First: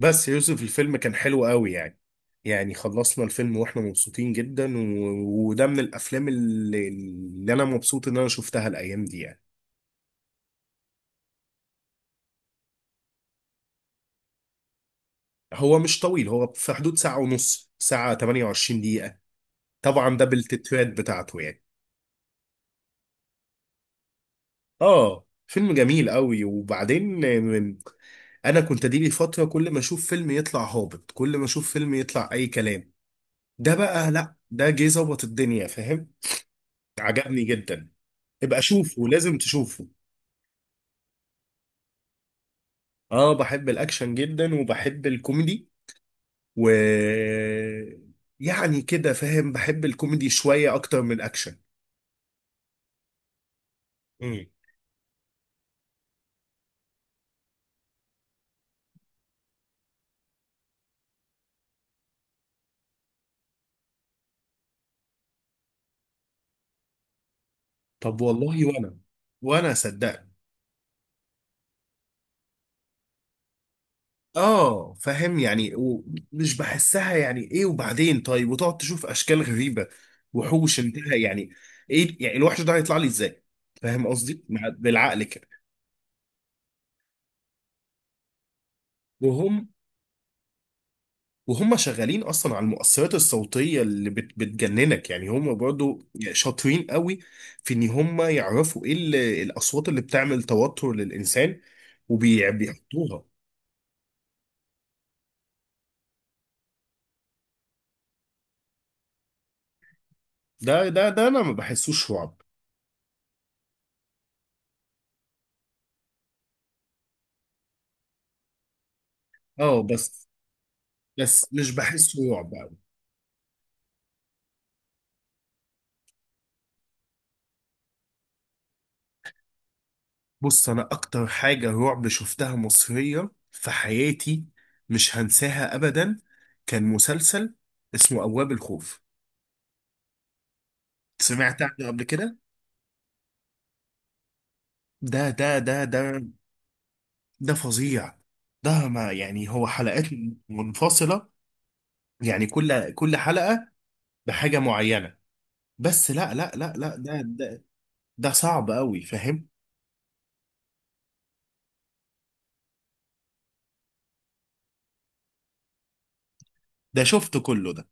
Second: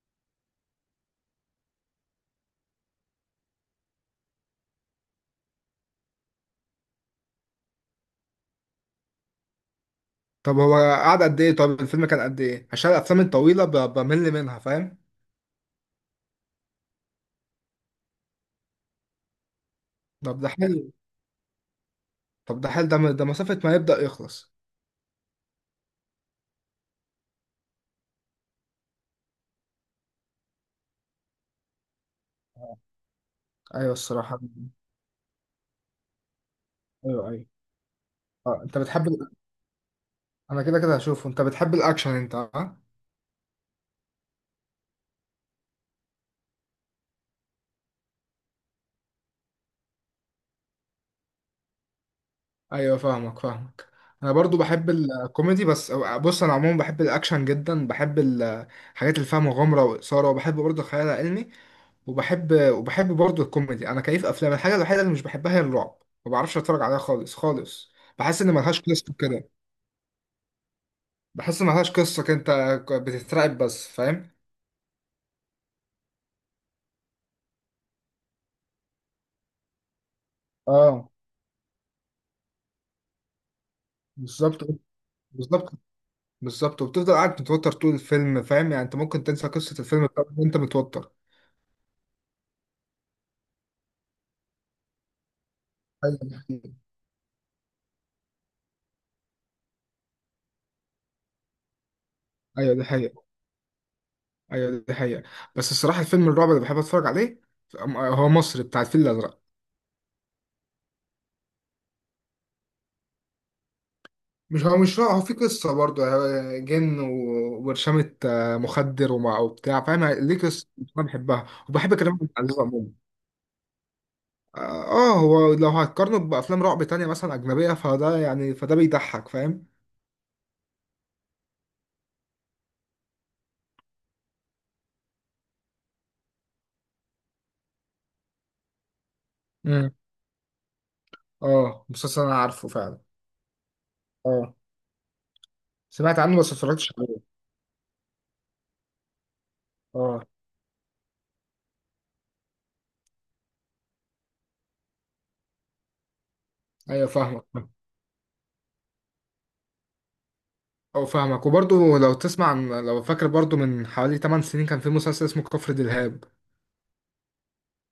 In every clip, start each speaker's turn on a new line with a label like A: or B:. A: بس يوسف الفيلم كان حلو قوي يعني خلصنا الفيلم واحنا مبسوطين جدا، و... وده من الافلام اللي انا مبسوط ان انا شفتها الايام دي يعني.
B: طب هو قعد قد ايه؟ طب الفيلم كان قد ايه؟ عشان الافلام الطويله بمل منها فاهم.
A: هو مش طويل، هو في حدود ساعة ونص، ساعة 28 دقيقة، طبعا ده
B: طب ده
A: بالتتوات
B: حلو.
A: بتاعته يعني.
B: طب ده حلو، ده ده مسافه ما يبدا يخلص.
A: اه، فيلم جميل قوي. وبعدين من- انا كنت دي لي فترة كل ما اشوف فيلم يطلع هابط، كل ما اشوف فيلم يطلع اي كلام، ده
B: ايوه
A: بقى لا،
B: الصراحه.
A: ده جه ظبط الدنيا، فاهم؟
B: ايوه
A: عجبني
B: ايوه.
A: جدا.
B: اه،
A: ابقى
B: انت
A: شوفه،
B: بتحب
A: لازم تشوفه.
B: انا كده كده هشوفه. انت بتحب الاكشن انت؟ اه.
A: اه، بحب الاكشن جدا، وبحب الكوميدي و يعني كده فاهم، بحب الكوميدي شوية اكتر من الاكشن.
B: ايوه فاهمك فاهمك. انا
A: امم.
B: برضو بحب الكوميدي بس. بص، انا عموما بحب الاكشن جدا، بحب الحاجات اللي فيها مغامره واثاره، وبحب برضو الخيال العلمي. وبحب برضه الكوميدي. انا كيف افلام. الحاجه الوحيده اللي مش بحبها هي الرعب، ما بعرفش اتفرج عليها خالص خالص.
A: طب
B: بحس ان
A: والله
B: ملهاش
A: وانا،
B: قصه كده.
A: وانا صدقني.
B: بحس ان ملهاش قصه كده، انت بتترعب بس فاهم.
A: اه فاهم يعني، ومش بحسها يعني ايه، وبعدين طيب وتقعد تشوف اشكال غريبة، وحوش،
B: اه.
A: انتهى يعني. ايه يعني الوحش ده هيطلع لي ازاي؟ فاهم قصدي؟
B: بالظبط.
A: بالعقل كده.
B: بالظبط. بالظبط، وبتفضل قاعد متوتر طول الفيلم. فاهم يعني؟ انت ممكن تنسى
A: وهم
B: قصه الفيلم بتاعك وانت متوتر.
A: وهم شغالين اصلا على المؤثرات الصوتيه اللي بتجننك يعني، هم برضو
B: ايوه دي حقيقة.
A: شاطرين قوي في ان هم يعرفوا ايه الاصوات اللي بتعمل توتر للانسان
B: ايوه دي حقيقه.
A: وبيحطوها.
B: ايوه دي حقيقه. بس الصراحه الفيلم الرعب اللي بحب اتفرج عليه هو مصري، بتاع الفيل الازرق.
A: ده انا ما بحسوش رعب.
B: مش هو، هو في قصة برضه. هو جن وبرشامة، مخدر ومع وبتاع،
A: اه
B: فاهم؟
A: بس،
B: ليه قصة. أنا بحبها،
A: بس مش
B: وبحب كريم
A: بحسه
B: عبد
A: رعب
B: العزيز
A: قوي.
B: عموما. آه. هو لو هتقارنه بأفلام رعب تانية مثلا أجنبية، فده يعني فده بيضحك فاهم.
A: بص، انا اكتر حاجه رعب شفتها مصريه في حياتي مش هنساها ابدا، كان مسلسل اسمه ابواب الخوف.
B: امم
A: سمعت عنه
B: آه،
A: قبل
B: مسلسل أنا
A: كده؟
B: عارفه فعلا. آه.
A: ده
B: سمعت عنه بس ما اتفرجتش عليه.
A: ده فظيع. ده ما يعني هو حلقات
B: آه.
A: منفصلة، يعني كل حلقة بحاجة معينة. بس لا لا لا لا،
B: أيوه
A: ده
B: فاهمك.
A: ده صعب قوي فاهم.
B: أه فاهمك. وبرضه لو تسمع عن، لو فاكر، برضه من حوالي 8 سنين كان في مسلسل اسمه كفر دلهاب،
A: ده شفته كله ده،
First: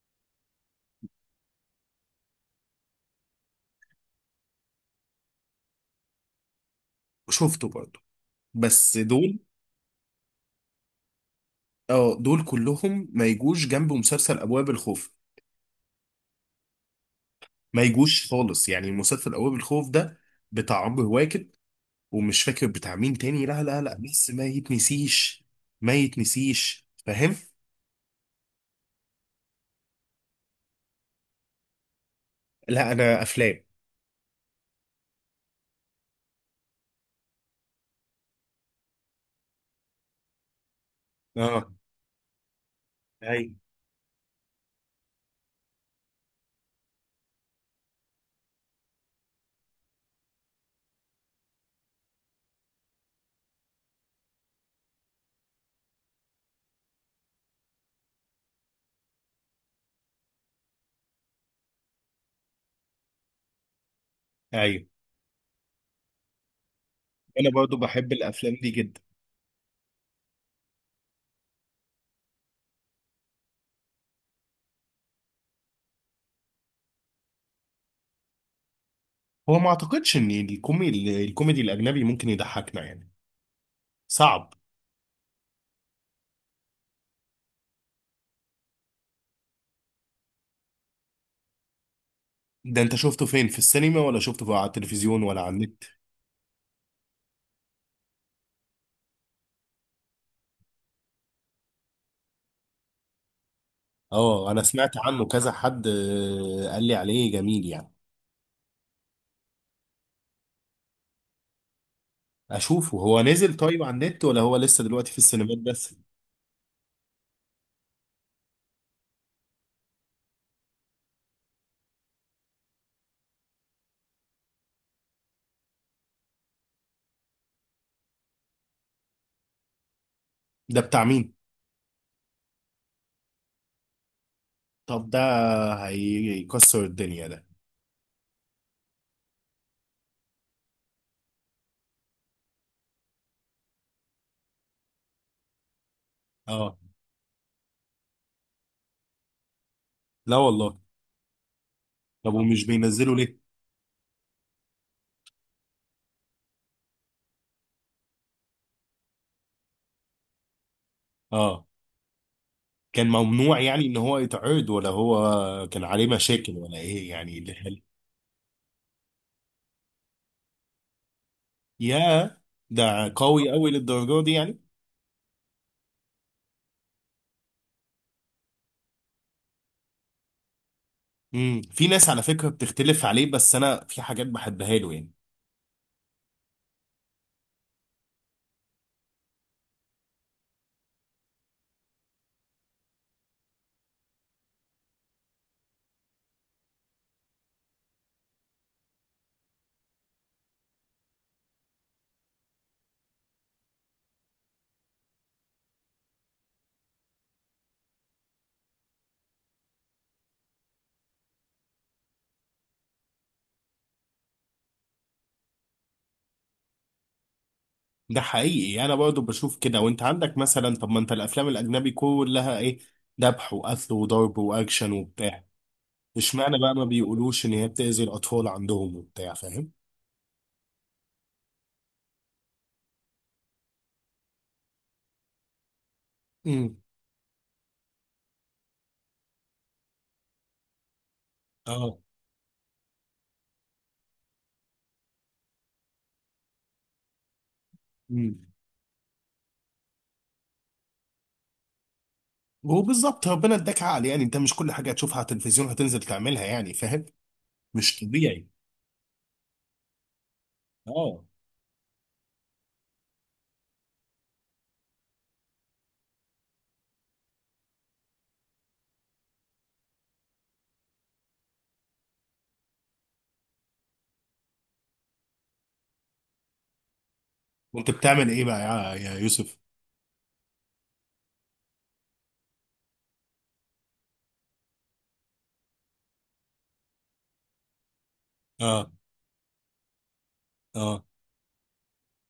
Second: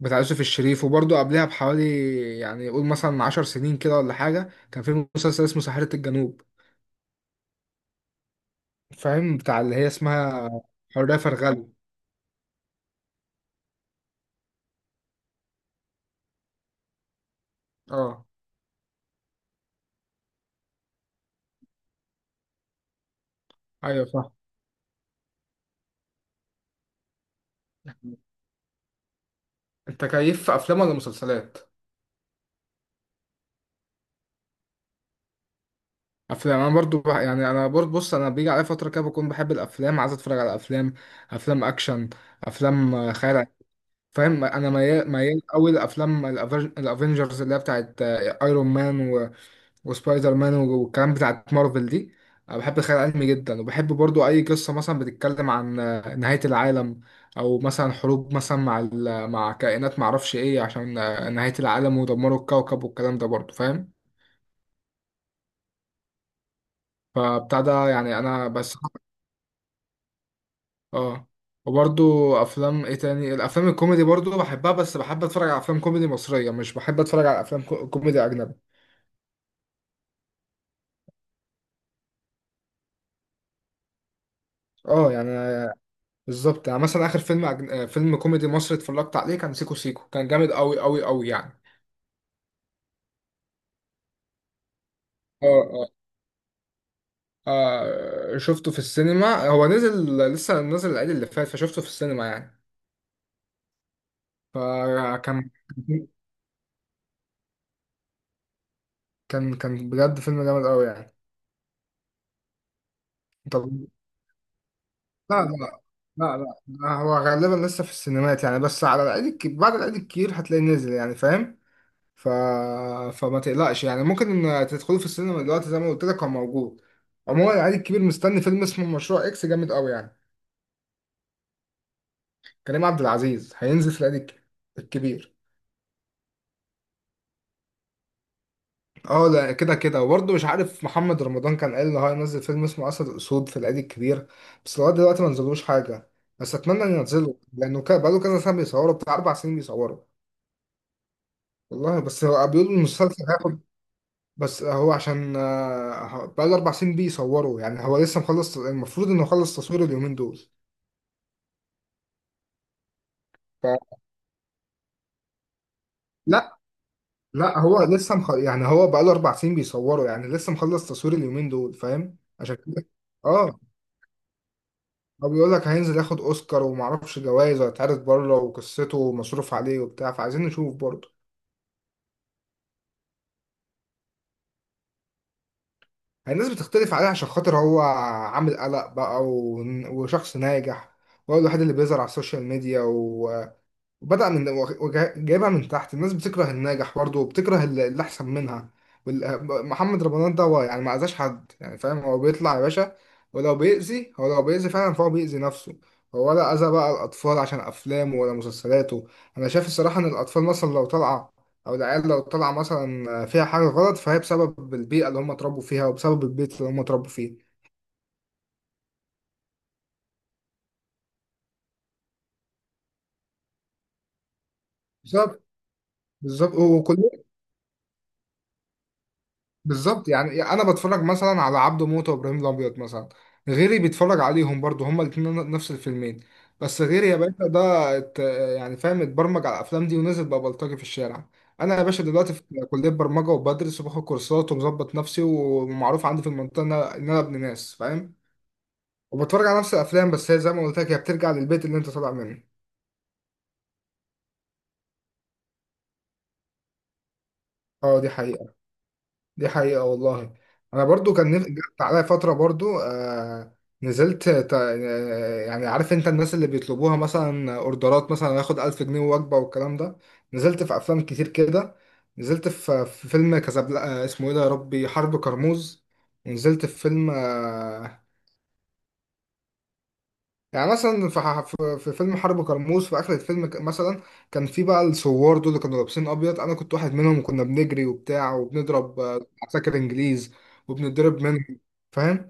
B: بتاع يوسف الشريف. وبرضه قبلها بحوالي، يعني قول مثلا 10 سنين كده ولا حاجة، كان في مسلسل اسمه ساحرة الجنوب،
A: وشفته برضه، بس
B: فاهم؟
A: دول،
B: بتاع اللي هي اسمها حورية فرغلي.
A: اه، دول كلهم ما يجوش جنب مسلسل أبواب الخوف، ما
B: اه.
A: يجوش خالص. يعني مسلسل أبواب الخوف ده بتاع عمرو واكد ومش فاكر بتاع مين تاني، لا لا لا،
B: ايوه
A: بس
B: صح.
A: ما يتنسيش، ما يتنسيش فاهم.
B: انت كيف في افلام ولا مسلسلات؟
A: لا، انا افلام.
B: افلام. انا برضو يعني انا برضو، بص، انا بيجي عليا فتره كده بكون بحب الافلام، عايز اتفرج على افلام. افلام
A: اه،
B: اكشن، افلام خيال علمي.
A: ايوه،
B: فاهم؟ انا ميال ميال قوي لافلام الافنجرز، اللي هي بتاعت ايرون مان وسبايدر مان والكلام، بتاعت مارفل دي. انا بحب الخيال العلمي جدا، وبحب برضو اي قصه مثلا بتتكلم عن نهايه العالم، او مثلا حروب مثلا مع مع كائنات معرفش ايه، عشان نهايه العالم ودمروا الكوكب والكلام ده برضو، فاهم؟
A: ايوه. انا
B: فبتاع
A: برضو
B: ده
A: بحب
B: يعني انا
A: الافلام دي
B: بس.
A: جدا.
B: اه. وبرضو افلام ايه تاني؟ الافلام الكوميدي برضو بحبها، بس بحب اتفرج على افلام كوميدي مصريه. مش بحب اتفرج على افلام كوميدي اجنبي.
A: هو ما اعتقدش ان الكوميدي الاجنبي ممكن يضحكنا يعني، صعب.
B: اه يعني. بالظبط. يعني مثلا اخر فيلم أجن... آه، فيلم كوميدي مصري اتفرجت عليه كان سيكو سيكو، كان جامد قوي قوي قوي يعني.
A: ده انت شفته فين، في السينما ولا شفته على التلفزيون ولا
B: اه
A: على النت؟
B: اه. شفته في السينما. هو نزل، لسه نزل العيد اللي فات، فشفته في السينما يعني.
A: اه، انا سمعت عنه
B: فكان،
A: كذا حد قال لي عليه جميل يعني.
B: كان كان بجد فيلم جامد قوي يعني.
A: اشوفه، هو نزل
B: طب
A: طيب على النت ولا هو لسه دلوقتي في
B: لا لا.
A: السينمات بس؟
B: لا لا لا، هو غالبا لسه في السينمات يعني، بس على العيد الكبير، بعد العيد الكبير هتلاقيه نزل يعني، فاهم؟ ف... فما تقلقش يعني، ممكن إن تدخلوا في السينما دلوقتي، زي ما قلت لك هو موجود. عموما العيد الكبير مستني فيلم اسمه مشروع اكس، جامد قوي يعني.
A: ده بتاع مين؟
B: كريم عبد العزيز هينزل في
A: طب ده
B: الكبير.
A: هيكسر الدنيا ده.
B: اه. لا كده كده. وبرضه مش عارف، محمد رمضان كان قال ان هو هينزل فيلم اسمه اسد اسود في العيد الكبير، بس لغايه دلوقتي ما نزلوش حاجه. بس
A: اه
B: اتمنى ان ينزلوا، لانه بقاله كذا سنه بيصوروا، بتاع اربع سنين بيصوروا.
A: لا والله.
B: والله بس
A: طب
B: هو
A: ومش
B: بيقولوا المسلسل
A: بينزله ليه؟
B: هياخد. بس هو عشان بقاله أربع سنين بيصوروا، يعني هو لسه مخلص. المفروض إنه خلص تصوير اليومين دول.
A: اه، كان ممنوع
B: فلا
A: يعني ان هو يتعرض، ولا هو كان عليه مشاكل،
B: لا
A: ولا ايه يعني؟
B: لا، هو يعني هو بقاله أربع سنين بيصوروا، يعني لسه مخلص تصوير اليومين دول، فاهم
A: يا
B: عشان كده.
A: ده قوي
B: اه،
A: قوي للدرجة دي يعني؟
B: هو بيقول لك هينزل ياخد أوسكار ومعرفش جوائز، وهيتعرض بره، وقصته مصروف عليه وبتاع، فعايزين نشوف برضه.
A: امم. في ناس على فكرة بتختلف عليه، بس انا في حاجات بحبها له يعني.
B: يعني الناس بتختلف عليه عشان خاطر هو عامل قلق بقى وشخص ناجح، وهو الوحيد اللي بيظهر على السوشيال ميديا. بدأ من جايبها من تحت. الناس بتكره الناجح برضه، وبتكره اللي أحسن منها. محمد رمضان ده هو يعني ما أذاش حد يعني، فاهم؟ هو بيطلع يا باشا. ولو بيأذي، هو لو بيأذي فعلا فهو بيأذي نفسه. هو ولا أذى بقى الأطفال عشان أفلامه ولا مسلسلاته. أنا شايف الصراحة إن الأطفال مثلا لو طالعة، أو العيال لو طالعة مثلا فيها حاجة غلط، فهي بسبب البيئة اللي هم اتربوا فيها وبسبب البيت اللي هم اتربوا فيه.
A: ده حقيقي يعني، انا برضو بشوف كده. وانت عندك مثلا، طب ما انت الافلام الاجنبي كلها ايه، ذبح وقتل وضرب واكشن
B: بسبب،
A: وبتاع،
B: بالظبط
A: اشمعنى بقى ما
B: وكل،
A: بيقولوش ان هي بتأذي الاطفال عندهم وبتاع، فاهم؟
B: بالظبط. يعني انا بتفرج مثلا على عبده موته وابراهيم الابيض مثلا، غيري بيتفرج عليهم برضو، هما الاثنين نفس الفيلمين،
A: امم.
B: بس غيري يا باشا ده ات- يعني فاهم اتبرمج على الافلام دي ونزل بقى بلطجي في الشارع. انا يا
A: اه.
B: باشا دلوقتي في كليه برمجه، وبدرس، وباخد كورسات، ومظبط نفسي، ومعروف عندي في المنطقه ان انا، إن أنا ابن ناس، فاهم؟
A: امم.
B: وبتفرج على نفس الافلام، بس هي زي ما قلت لك، هي بترجع للبيت اللي انت طالع منه.
A: وبالظبط، ربنا اداك عقل يعني، انت مش كل حاجة هتشوفها على التلفزيون هتنزل تعملها يعني فاهم، مش
B: اه دي
A: طبيعي.
B: حقيقه. دي حقيقة والله. أنا برضو
A: اه.
B: كان جت عليا فترة برضو، آه، نزلت يعني عارف أنت الناس اللي بيطلبوها مثلا أوردرات، مثلا ياخد ألف جنيه وجبة والكلام ده. نزلت في أفلام كتير كده. نزلت في فيلم كازابلا آه، اسمه إيه ده يا ربي، حرب كرموز. ونزلت في فيلم
A: وانت بتعمل ايه بقى يا يوسف؟
B: يعني مثلا في في فيلم حرب كرموز، في اخر الفيلم مثلا كان في بقى الثوار دول اللي كانوا لابسين ابيض، انا كنت واحد منهم، وكنا بنجري وبتاع
A: اه،
B: وبنضرب عساكر انجليز،
A: اه.
B: وبنضرب منهم، فاهم؟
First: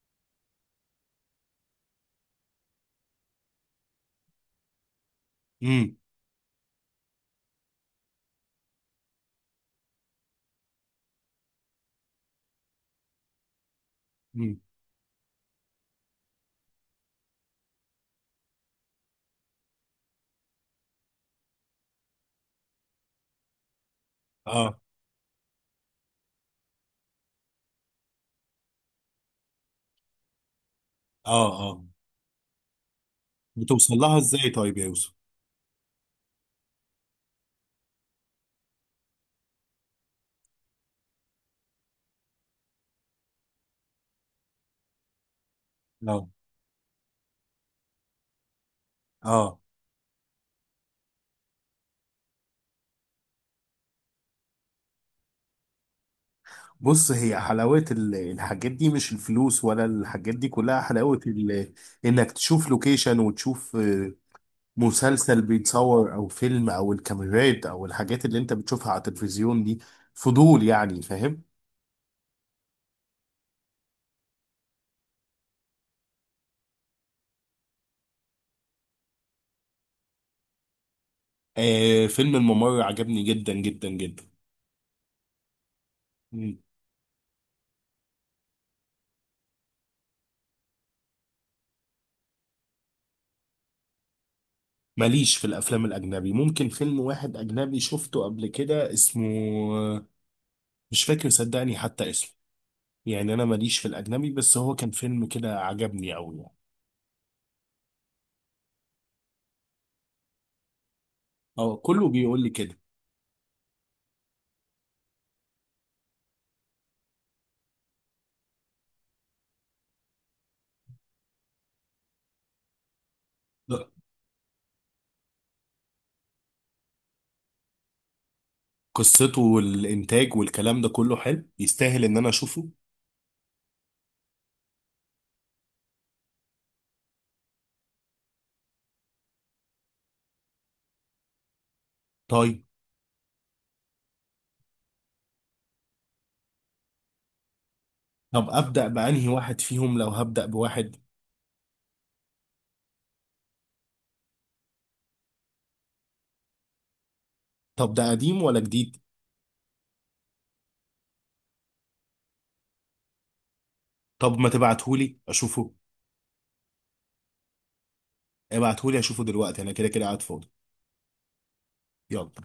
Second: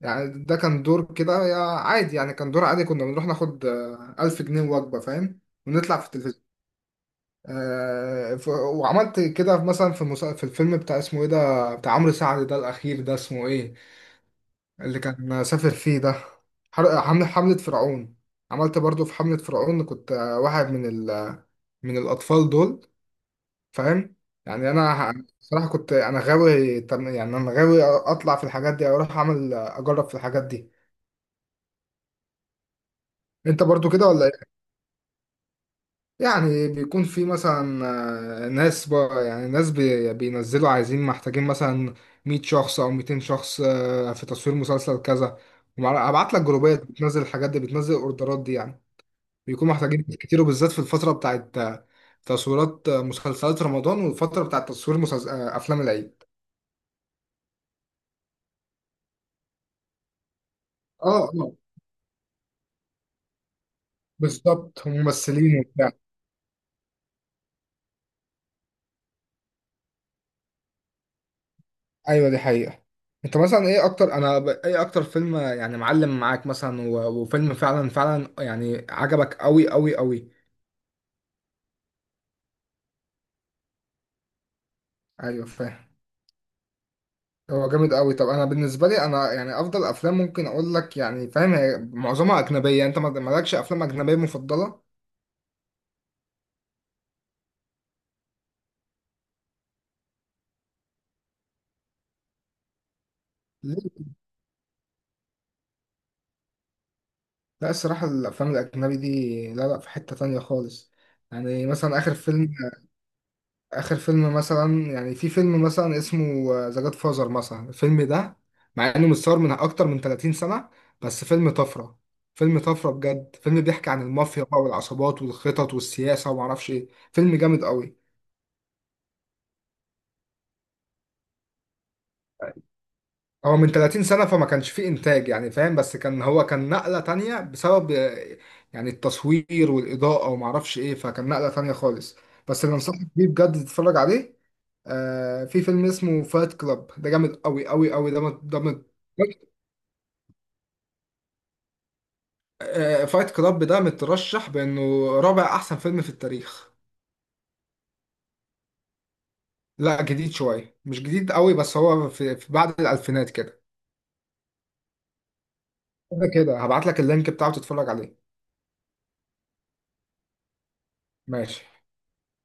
B: يعني ده كان دور كده يا عادي، يعني كان دور عادي. كنا بنروح ناخد 1000 جنيه وجبة، فاهم؟
A: امم،
B: ونطلع في التلفزيون. وعملت كده مثلا في في الفيلم بتاع اسمه ايه ده، بتاع عمرو سعد ده الاخير ده اسمه ايه،
A: امم.
B: اللي كان سافر فيه ده، حملة فرعون. عملت برضو في حملة فرعون، كنت واحد من ال من الأطفال دول، فاهم؟ يعني
A: اه،
B: أنا صراحة كنت أنا يعني أنا غاوي أطلع في الحاجات دي، أو أروح أعمل أجرب في الحاجات دي.
A: اه، اه.
B: أنت برضو
A: بتوصل
B: كده
A: لها
B: ولا إيه؟
A: ازاي طيب يا يوسف؟
B: يعني بيكون في مثلا ناس يعني ناس بينزلوا عايزين، محتاجين مثلا 100 شخص أو 200 شخص في تصوير مسلسل كذا،
A: اه،
B: وابعت لك جروبات بتنزل الحاجات دي، بتنزل الاوردرات دي يعني.
A: اه.
B: بيكونوا محتاجين ناس كتير، وبالذات في الفترة بتاعت تصويرات مسلسلات رمضان، والفترة بتاعت تصوير مسلسل... آه، أفلام العيد.
A: بص، هي حلاوة الحاجات دي مش الفلوس، ولا الحاجات دي كلها، حلاوة
B: اه اه.
A: انك تشوف لوكيشن، وتشوف
B: بالظبط، هم
A: مسلسل
B: ممثلين وبتاع.
A: بيتصور او فيلم، او الكاميرات، او الحاجات اللي انت بتشوفها على التلفزيون دي، فضول يعني فاهم.
B: أيوة دي حقيقة. أنت مثلا إيه أكتر، أنا إيه أكتر فيلم يعني معلم معاك مثلا، وفيلم فعلا فعلا يعني عجبك أوي أوي أوي؟
A: فيلم الممر عجبني جدا جدا جدا.
B: أيوة فاهم.
A: مم.
B: هو جامد أوي. طب أنا بالنسبة لي أنا يعني أفضل أفلام ممكن أقول لك، يعني فاهم هي معظمها أجنبية. أنت مالكش أفلام أجنبية مفضلة؟
A: ماليش في الافلام الاجنبي. ممكن فيلم واحد اجنبي شفته قبل كده، اسمه مش فاكر صدقني حتى اسمه، يعني انا ماليش في الاجنبي، بس هو كان فيلم كده عجبني قوي يعني.
B: لا الصراحة الأفلام الأجنبي دي لا لا، في حتة تانية خالص. يعني
A: اه،
B: مثلا
A: كله
B: آخر
A: بيقول لي
B: فيلم،
A: كده.
B: آخر فيلم مثلا، يعني في فيلم مثلا اسمه ذا جاد فازر مثلا، الفيلم ده مع إنه متصور من أكتر من 30 سنة، بس فيلم طفرة. فيلم طفرة بجد، فيلم
A: لا،
B: بيحكي عن المافيا بقى، والعصابات والخطط والسياسة ومعرفش إيه، فيلم جامد قوي.
A: قصته والانتاج والكلام ده كله حلو، يستاهل ان انا اشوفه.
B: هو من 30 سنة فما كانش فيه إنتاج يعني، فاهم؟ بس كان، هو كان نقلة تانية بسبب يعني التصوير والإضاءة وما أعرفش إيه، فكان نقلة تانية خالص.
A: طيب.
B: بس اللي أنصحك بيه بجد تتفرج عليه، آه، في فيلم اسمه فايت كلاب، ده جامد أوي أوي أوي. ده مت-
A: طب
B: ده مت-
A: ابدا بانهي واحد فيهم لو هبدا بواحد؟
B: آه فايت كلاب ده مترشح بإنه رابع أحسن فيلم في التاريخ.
A: طب ده قديم ولا جديد؟
B: لا جديد شوية، مش جديد أوي، بس هو في، في بعد الألفينات كده.
A: طب ما تبعتهولي اشوفه.
B: كده كده هبعت لك اللينك بتاعه تتفرج عليه.
A: ابعتهولي اشوفه دلوقتي، انا كده كده قاعد فاضي.
B: ماشي.
A: يلا.